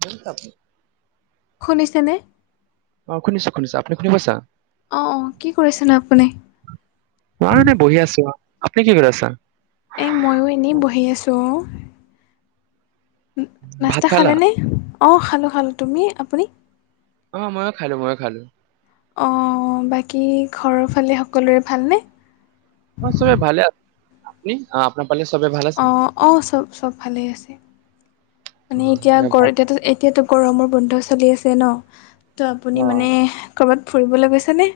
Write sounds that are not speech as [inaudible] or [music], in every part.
হ [unintelligible] কাপ শুনিছেনে?। অ', শুনিছোঁ শুনিছোঁ আপুনি শুনি পাইছা। অ', অ', কি কৰিছেনে আপুনি? মই এনে বহি আছোঁ আপুনি কি কৰি আছা। এই ময়ো এনেই বহি আছোঁ অ'। ভাত নাস্তা খালা খালেনে অ', খালোঁ খালোঁ তুমি আপুনি? অ', ময়ো খালো, ময়ো খালো। অ', বাকী ঘৰৰ ফালে সকলোৰে ভালনে? অহ চবে ভালে আছে। আ আপোনাৰ পালে চবে ভা অ', অ', চব, চব ভালেই আছে মানে এতিয়া এতি এতিয়াতো গৰমৰ বন্ধ চলি আছে ন তো অ আপুনি মানে ক'ৰবাত ফুৰিবলৈ গৈছেনে?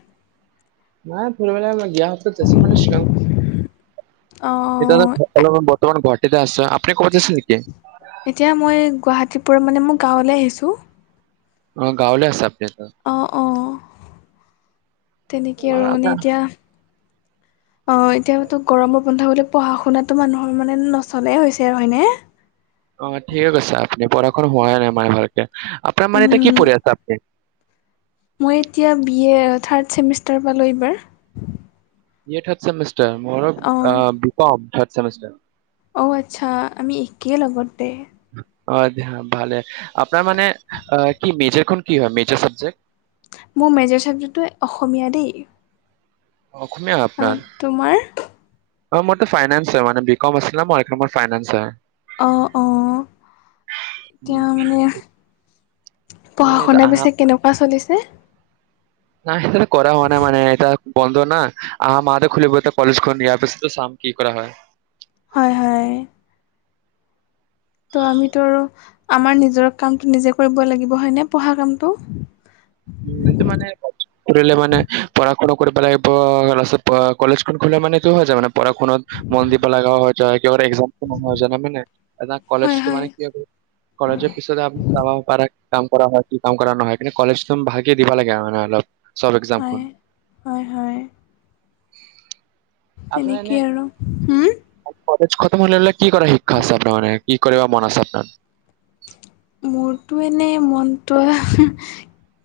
নাই ফৰিবেললে মই গিয়া হততছো মানে শ্বিলং [unintelligible] অ', অ'। দাদা অলপ বৰ্তমান গুৱাহাটী তে আছো আপনি ক'ত আছে নেকি। এতিয়া মই গুৱাহাটীপুৰাত মানে মোৰ গাঁৱলৈ আহিছোঁ। অ', গাঁৱলে আছাআপুনি। অ', অ', তেনেকেই অ আৰু মানে আপোনাৰ এতিয়া অ', এতিয়াতো গৰমৰ বন্ধা বুলি পঢ়া শুনাতো মানুহৰ মানে নচলেই হৈছে আৰু হয়নে। অ', ঠিকে কৈছা আপনি পঢ়া-শুনাৰ হোৱাাই নাই মানে ভালকে আপোনাৰ মানে এতিয়া কি উম পঢ়ি আছা আপুনি। মই এতিয়া বি এ থাৰ্ড ছেমিষ্টাৰ পালোঁ এইবাৰ। বি এ‌ থাৰ্ট চেমিষ্টাৰ মোৰো অ বি কম থাৰ্ট চেমিষ্টাৰ। অ', আচ্ছা আমি একেই লগতে। অ', ভালে আপোনাৰ মানে আহ কি মেজৰখন কি হয় মেজাৰ চাবজেক্ট। মোৰ মেজৰ চাৱজেক্টোৱ অসমীয়া দেই। অসম অসমীয়া আৰু আপোনাৰ। তোমাৰ অ', মোৰ তো ফাইনেন্স হয় মান বি কম আছিলে মই মোৰ ফাইনেন্স হয়। অ', অ', এতিয়া মানে পঢ়া মানে এতিয়া শুনা আহা পিছে কেনেকুৱা চলিছে। নাই মানে কৰা হোৱা নাই মানে এটা। বন্ধ না অহা মাহত হে খুলিব এতিয়া কলেজখন ইয়াৰ পিছতে চাম কি কৰা হয়। হয়, হয়। তো আমিতো আৰু আমাৰ নিজৰ কামটো নিজে কৰিব লাগিব হয় নে পঢ়া কামটো। উ এইটো মানে খুলিলে মানে পঢ়া শুনা কৰিব লাগিব পাছত কলেজখন খুলিলে মানে এটো হৈ যাব মানে পঢ়া শুনা মন দি পেলাই লগ হৈ যায় কিয় এক্সাম টো হৈ যায় না মানে কলেজটো মানে কি হয়। কলেজৰ পিছতে আপনি চাব পাৰে কি কাম কৰা হয় কি কাম কৰা ন হয় কি কলেজ একদম ভালকে দিবা লাগে মানে অলপ চব, হয় এক্সামবোৰ। হয় হয় সেনেকেই আৰু হম, কলেজ খতম হ'লে হ'লে কি কৰা শিক্ষা আছে, আপোনাৰ মানে কি কৰিব মন আছে আপোনাৰ। মোৰতো এনেই, মনটোৱা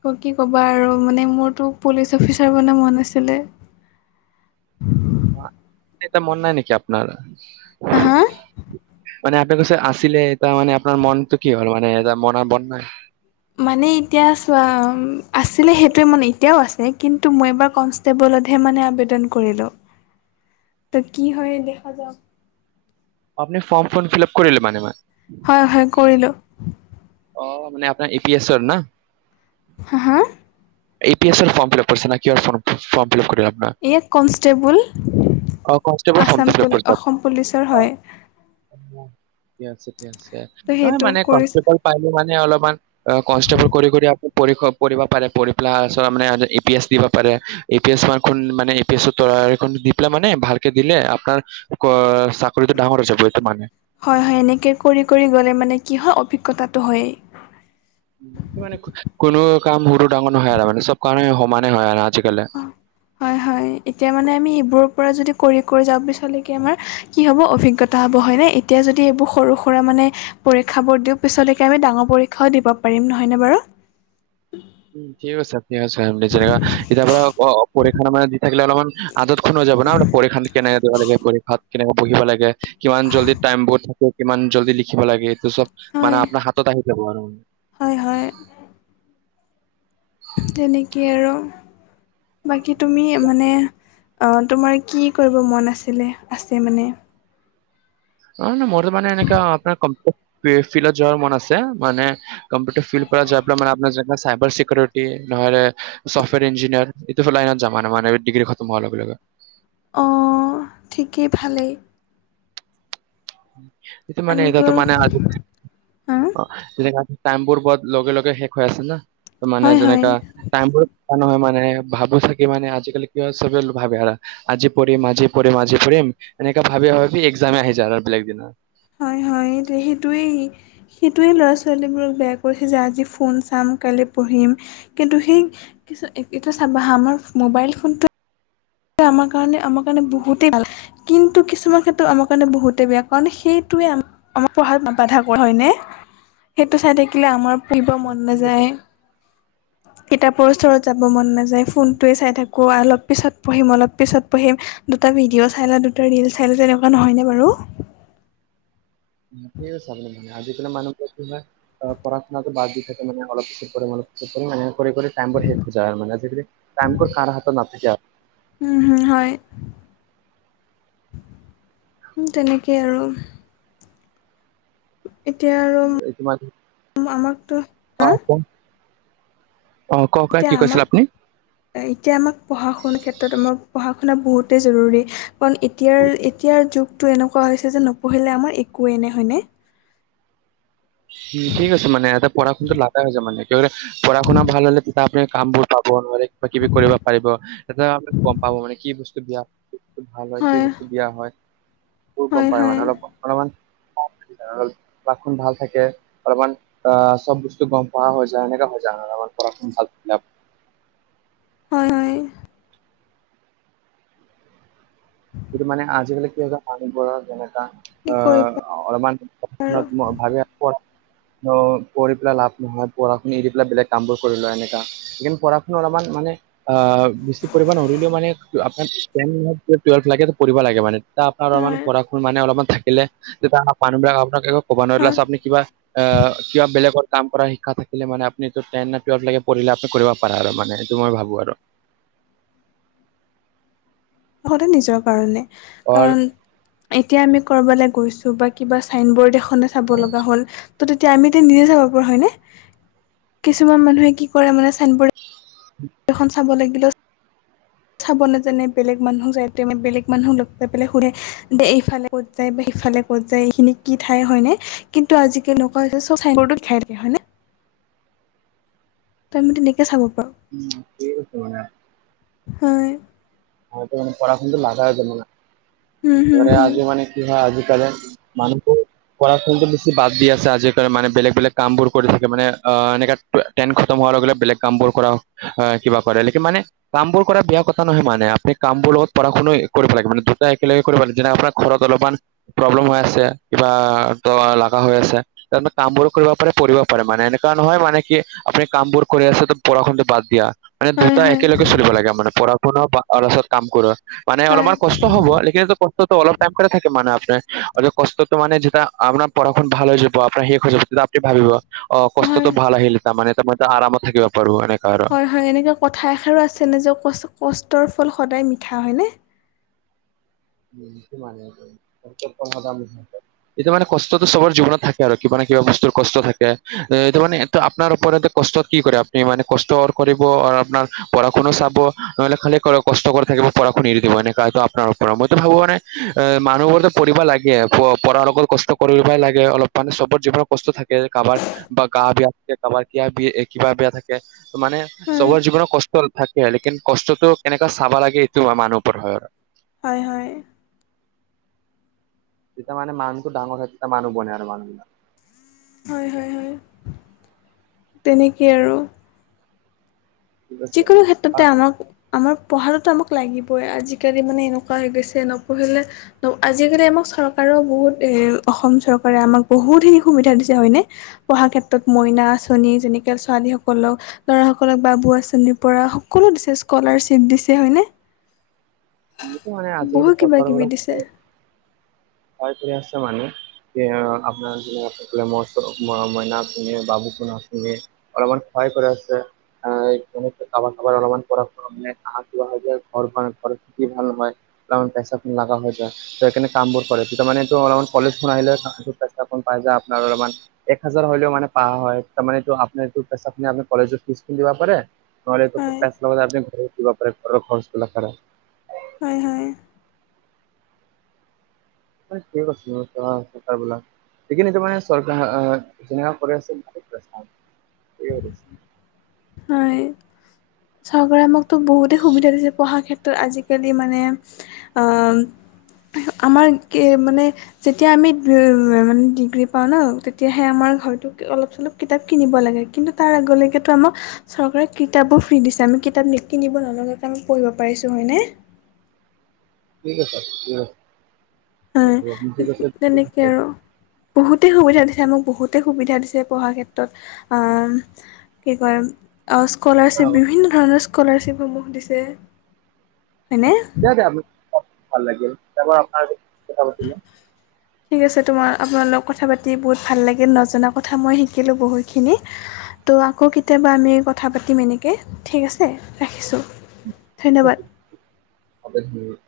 ত, কি ক'বা আৰু মানে মোৰতো পুলিচ অফিচাৰ বনাৰ মন আছিলে। এতিয়া মন নাই নেকি আপোনাৰ? হা, মানে আপুনি কৈছে আছিলে, ত মানে আপোনাৰ মনতটো কি হ'ল মানে বনাৰ মন নাই মানে এতিয়া চোৱা, আছিলে সেইটোৱে মানে এতিয়াও আছে কিন্তু মই এবাৰ কনস্ট টেবলতহে মানে আবেদন কৰিলোঁ, ত কি হয় দেখা যাওক। আপনি ফৰ্ম খন ফিল আপ কৰিলে মানে ম হয় হয়, কৰিলোঁ। অ, মানে আপোনাৰ ই, পি এছৰ না। হা, হা, এপি এছৰ ফৰ্ম ফিলাপ কৰিছে ন কিহৰ ফৰ্ম ফিলাপ কৰি ইয়ে কনষ্টেবল, অ কনষ্টেবল ফৰ্মটো আছাম পু, অসম পুলিচৰ হয়। ঠিক আছে, ঠিক আছে, ত' নহয় সেইটো মানে কৰিছ কনষ্টেবল পাইলে মানে অলপমান কনষ্টেবল কৰি কৰি আপুনি পঢ়িব পাৰে পঢ়ি পেলাই আ, মানে এপি এছ দিবা পাৰে। এ, পি, এছ, মাৰ ম এ, পি, এছৰ, ত দি পেলাই মানে ভালকে দিলে আপোনাৰ ক, চাকৰিটো ডাঙৰ হৈ যাব এ'ত মানে হয়, হয়, এনেকে কৰি কৰি গ'লে মানে কি হয় অভিজ্ঞতাটো হয়। মানে কোনো কাম সুৰু ডাঙৰ নহয় আৰু মানে চ'ব কামে সমানে হয় আৰু আজিকালি। হয়, হয়, এতিয়া মানে আমি এইবোৰৰ পৰা যদি কৰি কৰি যাওঁ পিচলেকে আমাৰ কি হ'ব অভিজ্ঞতা হ'ব, হয়নে এতিয়া যদি এইবোৰ সৰু সুৰা মানে পৰীক্ষাবোৰ দিওঁ পিছলৈকে আমি ডাঙৰ পৰীক্ষাও দিব পাৰিম নহয়নে বাৰু। উম, ঠিক আছে, ঠিক আছে, আমেনে ইতা বাৰু পৰীক্ষা মানে দি থাকিলে অলপমান আদতক্ষণ হৈ যাব না পৰীক্ষা কেনে দিব লাগে পৰীক্ষাত কেনেকে বহিব লাগে কিমান জল্দি টাইম বোৰ থাকে কিমান জল্দি লিখিব লাগে এইটো চ'ব মানে হয় আপোনাৰ হাত ত, আহি যাব আৰু। হয় হয়। তেনেকেই আৰু বাকী তুমি মানে তোমাৰ কি কৰিব মন আছিলে? আছে মানে। অ, ন মোৰো মানে এনেকা আপোনাৰ কম্পিউটাৰ ফিলত যোৱাৰ মন আছে মানে কম্পিউটাৰ ফিল্ড পৰা যায় মানে আপোনাৰ চাইবাৰ চিকিউৰিটী নহ'লে চফ্টৱেৰ ইঞ্জিনিয়াৰ এইটো লাইনত যাম মানে ডিগ্ৰী খতম হোৱাৰ লগে লগে। অ, ঠিকেই ভালেই। এটো মানে আমিতো এতিয়াটো মানে আজ- হা অ, তেনে টাইম বোৰ বত লগে লগে শেষ হৈ আছে না, ত মানে হয় যেনেকা হয় টাইম বোৰ এ, নহয় মানে ভাবো চাকি মানে আজিকালি কিয় হয় চবে ভাবে আৰু আজি পঢ়িম, আজি পঢ়িম, আজি পঢ়িম, এনেকা ভাবি ভাবি এক্সামে আহি যায় আৰু আৰু বেলেগ দিন হয় হয় সেইটোয়েই সেইটোৱে ল'ৰা-ছোৱালীবোৰক বেয়া কৰিছে যে আজি ফোন চাম কাইলৈ পঢ়িম। কিন্তু সেই কি, এটো চাবা হা আমাৰ মোবাইল ফোনটো আমাৰ কাৰণে, আমাৰ কাৰণে, বহুতেই ভাল। কিন্তু কিছুমান ক্ষেত্ৰত আমাৰ কাৰণে বহুতেই বেয়া, কাৰণ সেইটোৱে আমাৰ পঢ়াত ন বাধা কৰা হয়নে, সেইটো চাই থাকিলে আমাৰ পঢ়িব মন নাযায়। কিতাপৰ ওচৰত যাব মন নাযায়, ফোনটয়ে চাই থাকো। কোৱা অলপ পিছত পঢ়িম, অলপ পিছত পঢ়িম, দুটা ভিডিঅ' চাই লা দুটা ৰিল চাই লা তেনেকুৱা নহয়নে বাৰু। চাব মানে আজিকালি মানুহ কি হয়। পঢ়া শুনাটো বাৰ দি থাক মানে অলপ পিছত‌ পঢ়িম, অলপ পিছত পঢ়িম, মান কৰি টাইমবৰ শেষ যায় আৰু মান আজিকালি কামতো চাৰে সাত তাত মাতিছে আৰু। উম', হম' হয়। উম', তেনেকেই আৰু। এতিয়া আৰু মামাকতো অহ, কওঁ। অহ, কওঁ কোৱা এতিয়া কি কৈছিল আমাক আপুনি? এতিয়া আমাক পঢ়া -শুনাৰ ক্ষেত্ৰতো মোক পঢ়া শুনা বহুতেই জৰুৰী। কাৰণ এতিয়াৰ -এতিয়াৰ যুগটো এনেকুৱা হৈছে যে নপঢ়িলে আমাৰ একোৱেই নাই হয়নে? উম' ঠিক আছে মানে এটা পঢ়া শুনাটো লাগা হৈছে মানে পঢ়া শুনা ভাল হলে তেতিয়া আপুনি কাম বোৰ পাব নহলে কিবা কিবি কৰিব পাৰিব। এটা গম পাব, মানে কি বস্তু বেয়া। কি বস্তু ভাল হয়, কি বস্তু দিয়া হয়, বহুত গম হয় পায় হয় মানে অলপ অলমান [unintelligible] অলপমান ভাল থাকে। অলমান অহ, চব বস্তু গম পোৱা হৈ যায়। এনেকা হৈ যায় অলমান পঢ়া শুনা ভালে হয়, হয়। কিছুমানে আজিকালি কি হয় মানুহবোৰৰ যেনেকা। কি কৰিবা অহ, অলমান আৰু [unintelligible] মই। [unintelligible] অহ, পঢ়ি পেলাই লাভ নহয়, পঢ়া শুনি এৰি পেলাই বেলেগ কামবোৰ কৰি লয় এনেকা। সেই পঢ়া শুনা অলমান মানে অহ, বেছি পৰিমাণ হলেওঁ মানে আপাৰ [unintelligible] টোৱেলভ্য লাগে পঢ়িব লাগে মানে, ইটা আপোনাৰ অলপ মান হয় পঢ়া শুন মানে অলপমান থাকিলে তেতিয়া মানুহবিলাক আপোনাক হয় [unintelligible] আপুনি কিবা অহ, কিবা বেলেগ কাম কৰা শিক্ষা থাকিলে মানে আপুনিটো টেন ন' টুৱেলভ লৈকে পঢ়িলে আপুনি কৰিব পাৰা, আৰু মানে সেইটো মই ভাবো আৰু। সদায় নিজৰ কাৰণে, অৰ কাৰণ এতিয়া আমি ক'ৰবালৈ গৈছোঁ বা কিবা চাইন বৰ্ড এখনে চাব লগা হ'ল ত' তেতিয়া আমি [unintelligible] নিজে চাব পৰা হয়নে? কিছুমান মানুহে কি কৰে মানে, চাইন বৰ্ড খন চাব লাগিলেও চাব নেজানে, বেলেগ মানুহ যায় [unintelligible] বেলেগ মানুহক লগ পাই পেলাই শুধে দে এইফালে ক'ত যায় বা সিফালে ক'ত যায়, এইখিনি কি ঠাই হয়নে? কিন্তু আজিকালি এনেকুৱা হৈছে, চব চাইন বৰ্ডটোত লিখাই থাকে হয়নে? তই মই তেনেকে চাব পাৰোঁ। [unintelligible] হয়। হয় মানে পঢ়া শুনাটো লাগা হৈ যাব না, উম হুম এ হুম আজি মানে কি হয় আজিকালি মানুহবোৰ পঢ়া শুনাটো বেছি বাদ দি আছে [unintelligible] মানে বেলেগ বেলেগ কামবোৰ কৰি থাকে মানে, অ' এনেকা টেন খতম হোৱাৰ লগে লগে বেলেগ কাম বোৰ কৰা, কিবা কৰে [unintelligible] মানে কামবোৰ কৰা বেয়া কথা নহয় মানে আ সেই কামবোৰ লগত পঢ়া-শুনা কৰিব লাগে, মানে দুটা একেলগে কৰিব লাগে যেনে আপোনাৰ ঘৰত অলমান প্ৰব্লেম হৈ আছে, কিবা [unintelligible] লাগা হৈ আছে তাৰপে কামবোৰো কৰিব পাৰে, পঢ়িব পাৰে। মানে এনেকা‌‌ নহয়, মানে কি আপুনি কামবোৰ কৰি আছে পঢ়া-শুনাটো বাদ দিয়া। মানে হয় দুটা হয় একেলগে চলিব লাগে, মানে পঢ়া-শুনা বা [unintelligible] কাম কৰা। মানে হয় অলমান কষ্ট হ'ব, [unintelligible] কষ্টতো অলপ টাইমৰ কাৰনে থাকে মানে‌ [unintelligible] অতি কষ্টতো মানে [unintelligible] ভাল হৈ যাব, আপোনাৰ শেষ হৈ যাব তেতিয়া আপনি ভাবিব। অ', হয় কষ্টটো ভাল আহিল, তাৰমানে [unintelligible] মই আৰামত থাকিব পাৰো এনেকা আৰু। হয়, এনেকে কথা এষাৰো আছেনে যে কষ্ট-কষ্টৰ ফল সদায় মিঠা হয়নে? [unintelligible] এইটো মানে কষ্টটো চবৰ জীৱনত থাকে আৰু কিবা ন' কিবা বস্তুৰ কষ্ট থাকে, এ এইটো মানে ত' আপনাৰ ওপৰতে কষ্ট কি কৰে আপনি, মানে কষ্ট কৰিব আৰু আপনাৰ পঢ়া-শুনো চাব ন'হলে [unintelligible] কৰক কষ্ট কৰি থাকিব পঢ়া খিনি এৰি দিব, এনেকা [unintelligible] আপনাৰ মইতো ভাবো মানে এ মানুহবোৰেতো পঢ়িব লাগে, পঢ়াৰ লগত কষ্ট কৰিবাই লাগে অলপ মানে চবত যীবোৰৰ কষ্ট থাকে কাৰবাৰ বা গা বেয়া থাকে, কাৰবাৰ কিয়া বি কিবা বেয়া থাকে। ত' মানে চবৰ হয় জীৱনত কষ্ট থাকে লকিন কষ্টতটো কেনেককা চাব লাগে এইটো মানুহ ওপৰত হয় আৰু। হয়-হয়। যেতিয়া মানোনু ডাঙৰ হয়ে তেতি মানুহ বনে আৰু মানুবিলাক। হয়-হয়-হয় তেনেকেই আৰু। ঠিক যিকোনো আছে ক্ষেত্ৰতে আমাক আমাৰ পঢ়াততো আমাক লাগিবই আজিকালি মানে এনেকুৱা হৈ গৈছে। নপঢ়িলে ত' আজিকালি আমাক চৰকাৰৰ বহুত এ অসম চৰকাৰে আমাক বহুতখিনি সুবিধা দিছে হয়নে। পঢ়া ক্ষেত্ৰত মইনা আঁচনি যেনেকে ছোৱালী সকলক, লৰা সকলক বাবু আঁচনি। ছেনীৰ পৰা সকলো দিছে স্কলাৰশ্বিপ দিছে হয়নে। সেইটো মানে বহু আজিকালি কিবা কিবি চৰকাৰবিলাক দিছে। কৰি আছে মানে আপোনাৰ মইনা শুনে বাবুকনা শুনে [unintelligible] অলমান ভয় কৰি আছে। আহনেক খাবাৰ খাবাৰ অলপমান কৰা নাইিবা হয় যায় ঘৰ ঘতি ভাল নহয়। পইচা লগা হৈ যায় ত' এখনে কামবোৰ কৰে। তেতিয়া মানেতো অলপমান কলেজখন আহিলে চেষ্টাপোন পাই যায় আপোনাৰ অলপমান এক হাজাৰ হলেও মানে পা হয় তাৰ এইটো আপোনাৰ এই পইচা খিনিপ কলেজত ফিজ খিনি দিবা পাৰে। হয় [unintelligible] হয়-হয়। ঠিক আছ তবলাক। [unintelligible] সখিন তাৰ মানে চৰকাৰ আহ যেনেকুৱা কৰে আছে। হয় চৰকাৰে আমাকতো বহুতে সুবিধা দিছে পঢ়া ক্ষেত্ৰত। আজিাল খি মানে আহ, আমাৰ কি মানে যেতিয়া আমি মানে ডিগ্ৰী পাওঁ ন' তেতিয়াহে আমাৰ ঘৰটোক অলপ চলপ কিতাপ কিনিব লাগে কিন্তু তাৰ আগলৈকেতো আমাক চৰকাৰে কিতাপো ফ্ৰী দিছে আমি কিতাপ নিকিনিব নালোঁ আমি পঢ়িব পাৰিছোঁ হয়নে। ঠিক আছে দিয়া। হয়। তেনেকে আৰু বহুতেই সুবিধা দিছে আমাক বহুতে সুবিধা দিছে পঢ়াৰ ক্ষেত্ৰত। কি কয় স্কলাৰশ্বিপ বিভিন্ন ধৰণৰ স্কলাৰশ্বিপসমূহ দিছে। হয়নে দিয় দে আ ভাল লাগিল তাৰ আপোনাৰ কথা পাতিলো। হয়। [unintelligible] ঠিক আছে তোমাৰ আপোনালোক কথা পাতি বহুত ভাল লাগিল নজনা কথা মই শিকিলো বহুতখিনি। ত' আকৌ কেতিয়াবা আমি কথা পাতিম এনেকৈ ঠিক আছে ৰাখিছোঁ। ধন্যবাদ [unintelligible]